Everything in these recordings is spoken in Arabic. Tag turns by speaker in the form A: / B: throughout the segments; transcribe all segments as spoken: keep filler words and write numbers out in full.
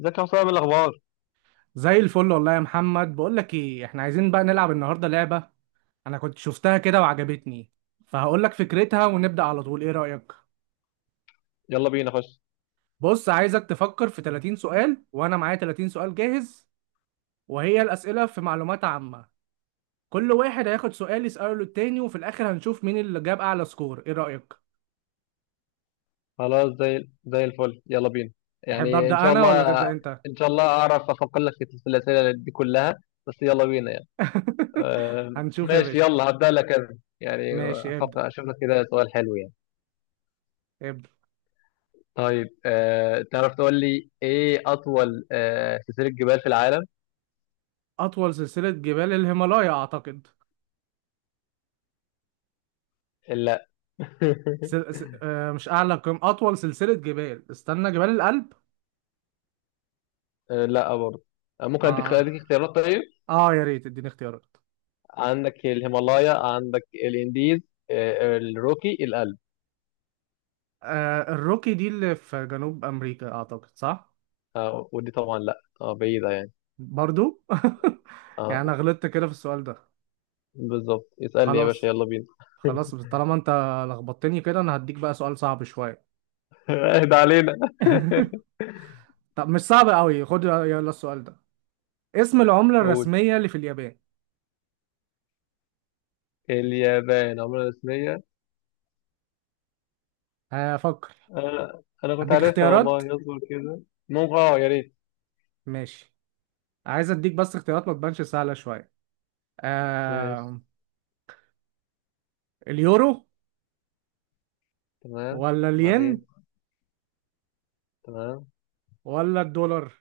A: ازيك يا حسام؟ إيه الاخبار؟
B: زي الفل والله يا محمد، بقول لك ايه، احنا عايزين بقى نلعب النهارده لعبه. انا كنت شفتها كده وعجبتني. فهقول لك فكرتها ونبدا على طول، ايه رايك؟
A: يلا بينا خش.
B: بص، عايزك تفكر في 30 سؤال، وانا معايا 30 سؤال جاهز. وهي الاسئله في معلومات عامه. كل واحد هياخد سؤال يساله للتاني، وفي الاخر هنشوف مين اللي جاب اعلى سكور، ايه رايك؟
A: خلاص، زي زي الفل، يلا بينا
B: تحب
A: يعني، ان
B: ابدا
A: شاء
B: انا ولا
A: الله.
B: تبدا انت؟
A: ان شاء الله اعرف افكر لك في في الاسئله دي كلها، بس يلا بينا يعني. آه.
B: هنشوف يا
A: ماشي،
B: باشا.
A: يلا هبدا لك انا يعني.
B: ماشي ابدا.
A: افكر اشوف لك كده سؤال حلو يعني.
B: ابدا.
A: طيب، آه تعرف تقول لي ايه اطول آه سلسله جبال في العالم؟
B: اطول سلسله جبال الهيمالايا اعتقد.
A: لا.
B: سل... س... آه مش اعلى قمة، اطول سلسلة جبال، استنى، جبال الألب.
A: آه، لا برضه. آه، ممكن اديك
B: اه
A: اديك اختيارات؟ طيب،
B: اه، يا ريت اديني اختيارات.
A: عندك الهيمالايا، عندك الانديز، آه الروكي، الألب.
B: آه الروكي دي اللي في جنوب امريكا اعتقد، صح؟
A: آه، ودي طبعا لا، آه بعيدة يعني.
B: برضو يعني
A: آه.
B: انا غلطت كده في السؤال ده.
A: بالظبط، اسألني يا باشا،
B: خلاص
A: يلا بينا.
B: خلاص، طالما انت لخبطتني كده انا هديك بقى سؤال صعب شوية.
A: اهدى علينا.
B: طب مش صعب قوي، خد يلا السؤال ده. اسم العملة
A: قول.
B: الرسمية اللي في اليابان؟
A: اليابان عملة رسمية؟
B: هفكر.
A: آه، أنا كنت
B: اديك
A: عارفها
B: اختيارات.
A: والله، اصبر كده. ممكن، اه يا ريت.
B: ماشي. عايز اديك بس اختيارات ما تبانش سهلة شوية.
A: ماشي.
B: آه... اليورو،
A: تمام.
B: ولا
A: بعدين.
B: الين،
A: تمام.
B: ولا الدولار.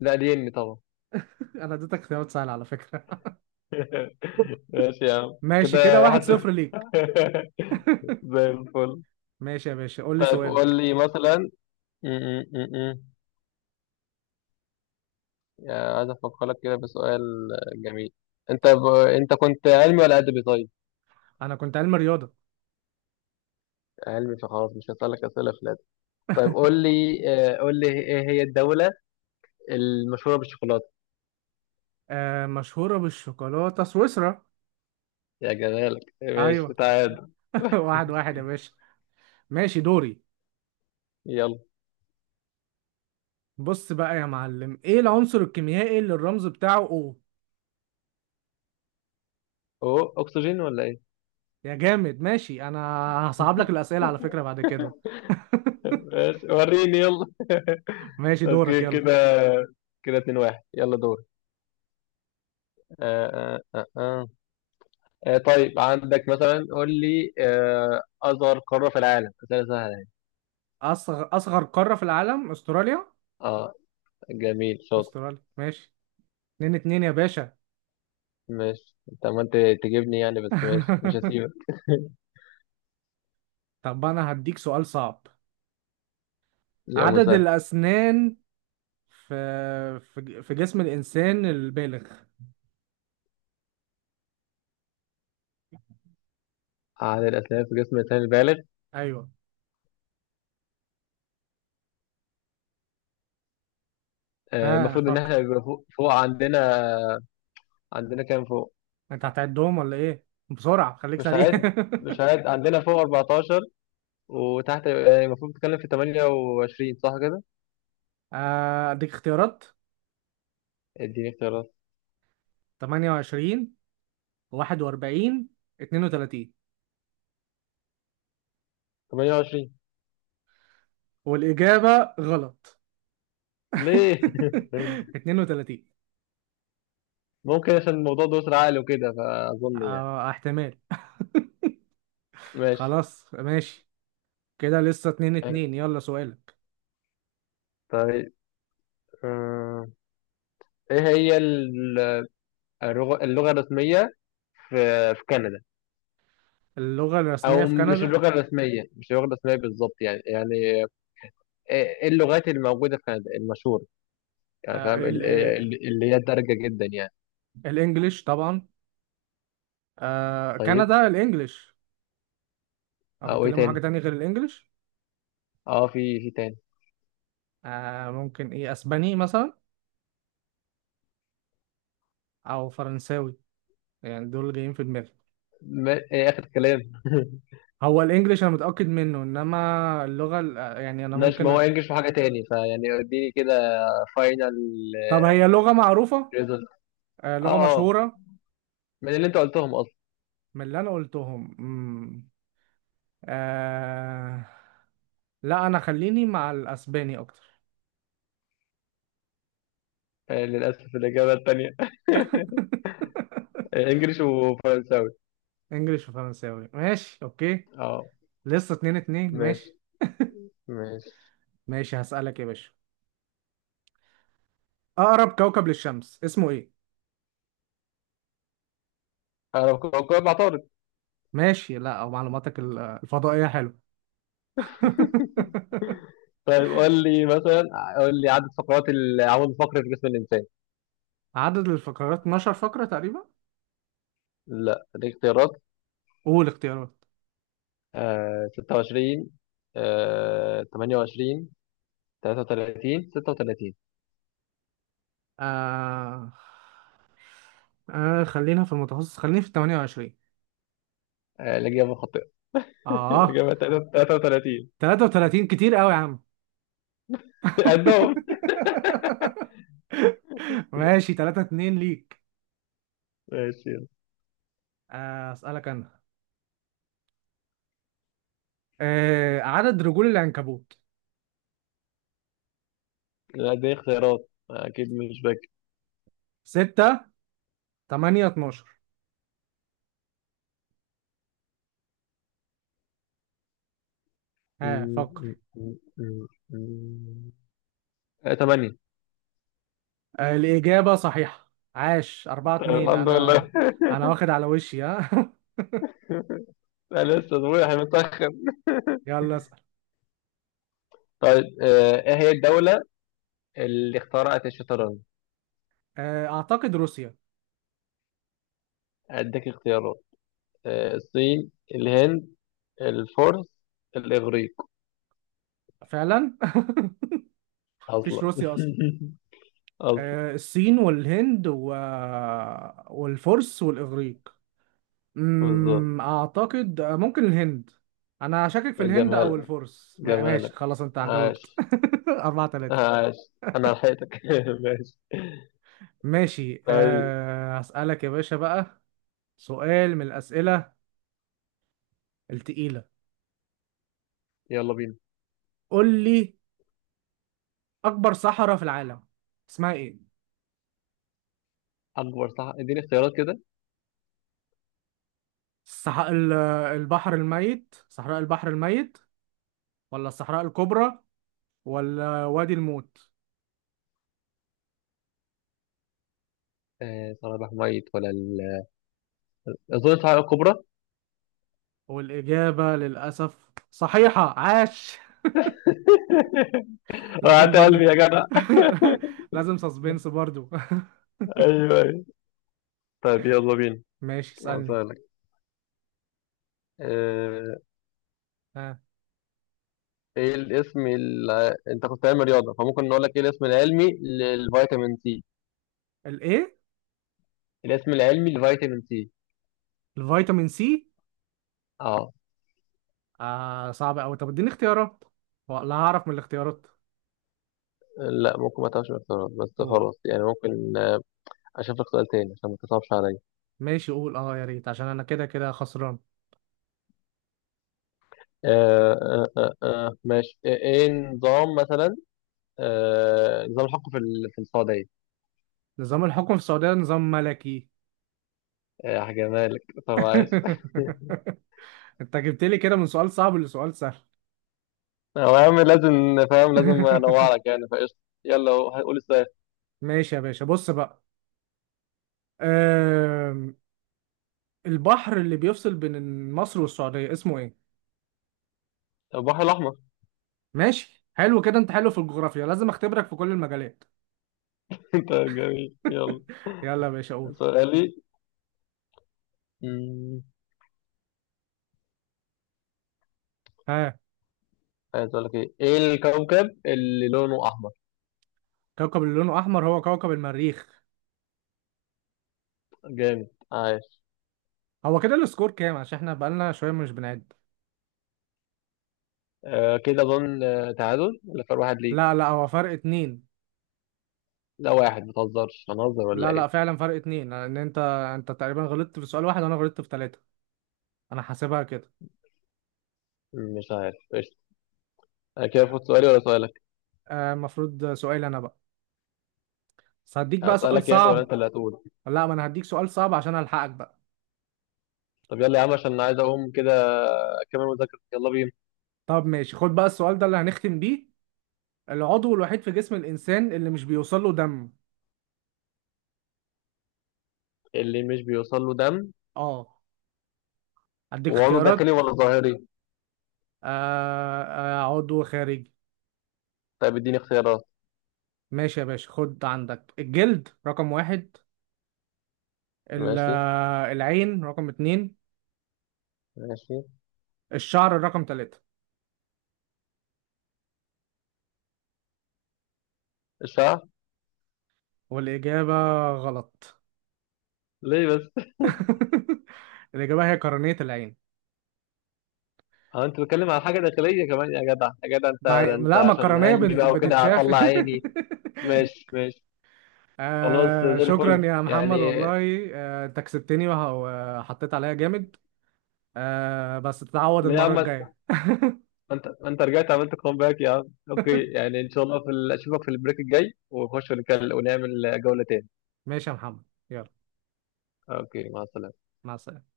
A: لا الين طبعا.
B: انا اديتك اختيارات سهله على فكره.
A: ماشي يا عم
B: ماشي كده،
A: كده. واحد
B: واحد صفر
A: صفر.
B: ليك.
A: زي الفل.
B: ماشي يا باشا، قول لي
A: طيب قول
B: سؤالك.
A: لي مثلا. م- م- م- م. يعني عايز افكر لك كده بسؤال جميل. انت ب... انت كنت علمي ولا ادبي؟ طيب
B: انا كنت علم رياضه.
A: علمي، فخلاص مش هسألك أسئلة في الأدب. طيب قول لي، آه، قول لي إيه هي الدولة المشهورة بالشوكولاتة؟
B: آه مشهوره بالشوكولاته، سويسرا.
A: يا جمالك، ماشي،
B: ايوه
A: تعال.
B: واحد واحد يا باشا. ماشي دوري.
A: يلا.
B: بص بقى يا معلم، ايه العنصر الكيميائي اللي الرمز بتاعه او.
A: أوه، أكسجين ولا إيه؟
B: يا جامد ماشي، انا هصعب لك الاسئله على فكره بعد كده.
A: ماشي، وريني يلا.
B: ماشي دورك
A: أوكي
B: يلا.
A: كده، كده اتنين واحد، يلا دور. آه آه آه آه. آه، طيب عندك مثلا، قول لي، آه، أصغر قارة في العالم؟ أسئلة سهلة يعني.
B: اصغر اصغر قاره في العالم استراليا.
A: آه، جميل، شاطر.
B: استراليا ماشي. اتنين اتنين يا باشا.
A: ماشي، أنت عمال تجيبني يعني، بس ماشي مش هسيبك.
B: طب انا هديك سؤال صعب.
A: يا
B: عدد
A: مسهل.
B: الاسنان في في في جسم الانسان البالغ.
A: عدد الأسنان في جسم الإنسان البالغ؟
B: ايوه.
A: آه،
B: ها
A: المفروض إن
B: فكر.
A: إحنا يبقى فوق, فوق عندنا. عندنا كام فوق؟
B: انت هتعدهم ولا ايه؟ بسرعه، خليك
A: مش
B: سريع.
A: عاد، مش عاد عندنا فوق أربعتاشر، وتحت آه، المفروض تتكلم في تمنية وعشرين، صح كده؟
B: آه، اديك اختيارات.
A: اديني اختيارات.
B: تمانية وعشرين، واحد وأربعين، اتنين وتلاتين.
A: تمنية وعشرين.
B: والاجابه غلط.
A: ليه؟
B: اتنين وتلاتين.
A: ممكن عشان الموضوع ده أسرع عقل وكده، فأظن يعني.
B: آه احتمال.
A: ماشي.
B: خلاص ماشي. كده لسه اتنين اتنين. يلا سؤالك.
A: طيب، آه، إيه هي ال- اللغة اللغة الرسمية في في كندا؟
B: اللغة الرسمية
A: أو
B: في
A: مش
B: كندا.
A: اللغة الرسمية، مش اللغة الرسمية بالظبط يعني، يعني إيه إيه اللغات اللي موجودة في كندا المشهورة يعني،
B: آه،
A: فاهم؟
B: ال-
A: ال-
B: آه،
A: ال- اللي هي الدارجة جدا يعني.
B: الانجليش طبعا. آه
A: طيب.
B: كندا الانجليش. او
A: اه، وايه
B: بيتكلموا حاجه
A: تاني؟
B: تانية غير الانجليش؟
A: اه، في في تاني؟
B: آه ممكن ايه، اسباني مثلا، او فرنساوي. يعني دول اللي جايين في دماغي.
A: ما ايه اخر كلام.
B: هو الانجليش انا متاكد منه، انما اللغه ال- آه، يعني انا
A: مش
B: ممكن
A: ما هو
B: أ...
A: ينجش في حاجة تاني، فيعني اديني كده فاينل
B: طب هي لغه معروفه.
A: ريزلت.
B: آه لغه
A: اه اه.
B: مشهوره.
A: من اللي انت قلتهم اصلا.
B: من اللي انا قلتهم. مم. آه... لا، انا خليني مع الاسباني اكتر.
A: آه، للاسف الاجابة التانية. انجلش وفرنساوي.
B: انجليش وفرنساوي، ماشي اوكي.
A: اه.
B: لسه اتنين اتنين
A: ماشي
B: ماشي.
A: ماشي.
B: ماشي هسألك يا باشا. اقرب كوكب للشمس اسمه ايه؟
A: انا كنت بقول مع طارق.
B: ماشي. لا، او معلوماتك ال- الفضائية حلو.
A: طيب قول لي مثلا، قول لي عدد فقرات العمود الفقري في جسم الانسان.
B: عدد الفقرات 12 فقرة تقريبا.
A: لا دي اختيارات.
B: قول اختيارات.
A: آه ستة وعشرين، آه ثمانية وعشرون، تلاتة وتلاتين، ستة وتلاتين.
B: آه... آه خلينا في المتوسط، خليني في تمانية وعشرين.
A: آه، الإجابة خاطئة.
B: اه،
A: الإجابة تلاتة وتلاتين.
B: تلاتة وتلاتين كتير قوي يا عم.
A: قدهم.
B: ماشي تلاتة اتنين ليك.
A: ماشي يلا.
B: آه اسألك انا. آه عدد رجول العنكبوت.
A: لا، دي اختيارات أكيد مش فاكر.
B: ستة، تمانية، اتناشر. ها
A: م-
B: فكر.
A: م- م- م- م- آه، تمانية.
B: آه، الإجابة صحيحة، عاش. أربعة
A: طيب
B: اتنين
A: الحمد
B: أنا.
A: لله.
B: أنا واخد على وشي، ها
A: أنا لسه صبحي متأخر.
B: يلا اسأل.
A: طيب، آه، إيه هي الدولة اللي اخترعت الشطرنج؟
B: آه، أعتقد روسيا.
A: أديك اختيارات، آه، الصين، الهند، الفرس، الإغريق.
B: فعلا. مفيش
A: أصلا.
B: روسيا أصلا.
A: أصلا.
B: آه، الصين والهند و... والفرس والإغريق.
A: بالظبط.
B: أمم، أعتقد آه، ممكن الهند. أنا شاكك في الهند أو
A: جمالك،
B: الفرس، ما- ماشي
A: جمالك،
B: خلاص، أنت
A: عاش،
B: جاوبت. أربعة تلاتة.
A: عاش. انا لحقتك. ماشي.
B: ماشي.
A: طيب
B: أه هسألك يا باشا بقى. سؤال من الأسئلة التقيلة.
A: يلا بينا.
B: قول لي، اكبر صحراء في العالم اسمها ايه؟
A: اكبر صح، اديني اختيارات كده.
B: الصح... ال- البحر الميت، صحراء البحر الميت، ولا الصحراء الكبرى، ولا وادي الموت.
A: آه، صوابع ميت ولا ال... اظن الصحراء الكبرى.
B: والاجابه للاسف صحيحه، عاش. لازم
A: وقعت
B: برضو.
A: قلبي يا جدع.
B: لازم سسبنس برضو.
A: ايوه ايوه. طيب يلا بينا.
B: ماشي اسالني.
A: هسألك، آه،
B: ها.
A: ايه الاسم ال... انت كنت علم رياضه، فممكن نقول لك ايه الاسم العلمي للفيتامين سي؟
B: الايه؟
A: الاسم العلمي للفيتامين سي.
B: الفيتامين سي؟
A: اه.
B: آه صعب قوي. طب اديني اختيارات ولا هعرف من الاختيارات.
A: لا ممكن ما تعرفش الاختيارات، بس
B: قول.
A: خلاص يعني، ممكن، آه، اشوف لك سؤال تاني عشان ما تصعبش عليا.
B: ماشي قول، اه يا ريت، عشان انا كده كده خسران.
A: آه آه آه آه ماشي. آه، ايه نظام مثلا، آه نظام الحكم في ال- في السعودية؟
B: نظام الحكم في السعوديه نظام ملكي.
A: آه، هجيبها لك. طب عايز.
B: انت جبت لي كده من سؤال صعب لسؤال سهل.
A: هو يا عم لازم، فاهم؟ لازم انوع لك يعني، فقشطة. يلا هو- هنقول السؤال.
B: ماشي يا باشا، بص بقى. أم... البحر اللي بيفصل بين مصر والسعودية اسمه ايه؟
A: البحر الأحمر.
B: ماشي حلو كده، انت حلو في الجغرافيا. لازم اختبرك في كل المجالات.
A: انت جميل، يلا.
B: يلا يا باشا قول.
A: سؤالي، مم،
B: ها.
A: عايز اقول لك ايه، ايه الكوكب اللي لونه احمر؟
B: كوكب اللي لونه احمر هو كوكب المريخ.
A: جامد، عايش.
B: هو كده السكور كام؟ عشان احنا بقالنا شويه مش بنعد.
A: آه كده اظن، آه، تعادل ولا فرق واحد ليك؟
B: لا لا، هو فرق اتنين.
A: لا واحد، ما تهزرش، هنهزر ولا
B: لا لا
A: ايه؟
B: فعلا، فرق اتنين، لان انت انت تقريبا غلطت في سؤال واحد، وانا غلطت في ثلاثه. انا حاسبها كده.
A: مش عارف، قشطة. انا كده فوت سؤالي ولا سؤالك؟
B: آه، المفروض سؤال انا بقى، بس هديك بقى سؤال
A: هسألك يعني ولا انت
B: صعب.
A: اللي هتقول؟
B: لا، ما انا هديك سؤال صعب عشان الحقك بقى.
A: طب يلا يا عم، عشان انا عايز اقوم كده اكمل مذاكرة، يلا بينا.
B: طب ماشي، خد بقى السؤال ده اللي هنختم بيه. العضو الوحيد في جسم الانسان اللي مش بيوصل له دم؟
A: اللي مش بيوصل له دم؟
B: اه. هديك
A: وعضو داخلي
B: اختيارات.
A: ولا ظاهري؟
B: آه آه، عضو خارجي.
A: طيب اديني اختيارات.
B: ماشي يا باشا، خد عندك الجلد رقم واحد، ال-
A: ماشي.
B: آه، العين رقم اتنين،
A: ماشي.
B: الشعر رقم تلاتة.
A: الشعر.
B: والإجابة غلط.
A: ليه بس؟
B: الإجابة هي قرنية العين.
A: اه انت بتتكلم على حاجة داخلية كمان يا جدع، يا جدع انت،
B: مع...
A: ده انت
B: لا،
A: عشان
B: مكرونية
A: علمي
B: بت-
A: بقى وكده
B: بتتشاف.
A: هطلع عيني. ماشي ماشي. خلاص
B: آه
A: زي
B: شكرا
A: الفل
B: يا محمد
A: يعني.
B: والله، آه انت كسبتني وه- وحطيت عليا جامد. آه بس تتعوض
A: ليه يا عم؟
B: المرة
A: ما
B: الجاية.
A: انت، ما انت رجعت عملت كومباك يا عم. اوكي يعني، ان شاء الله في ال- اشوفك في البريك الجاي، ونخش ونكل- ونعمل جولة تاني.
B: ماشي يا محمد. يلا.
A: اوكي، مع السلامة.
B: مع السلامة.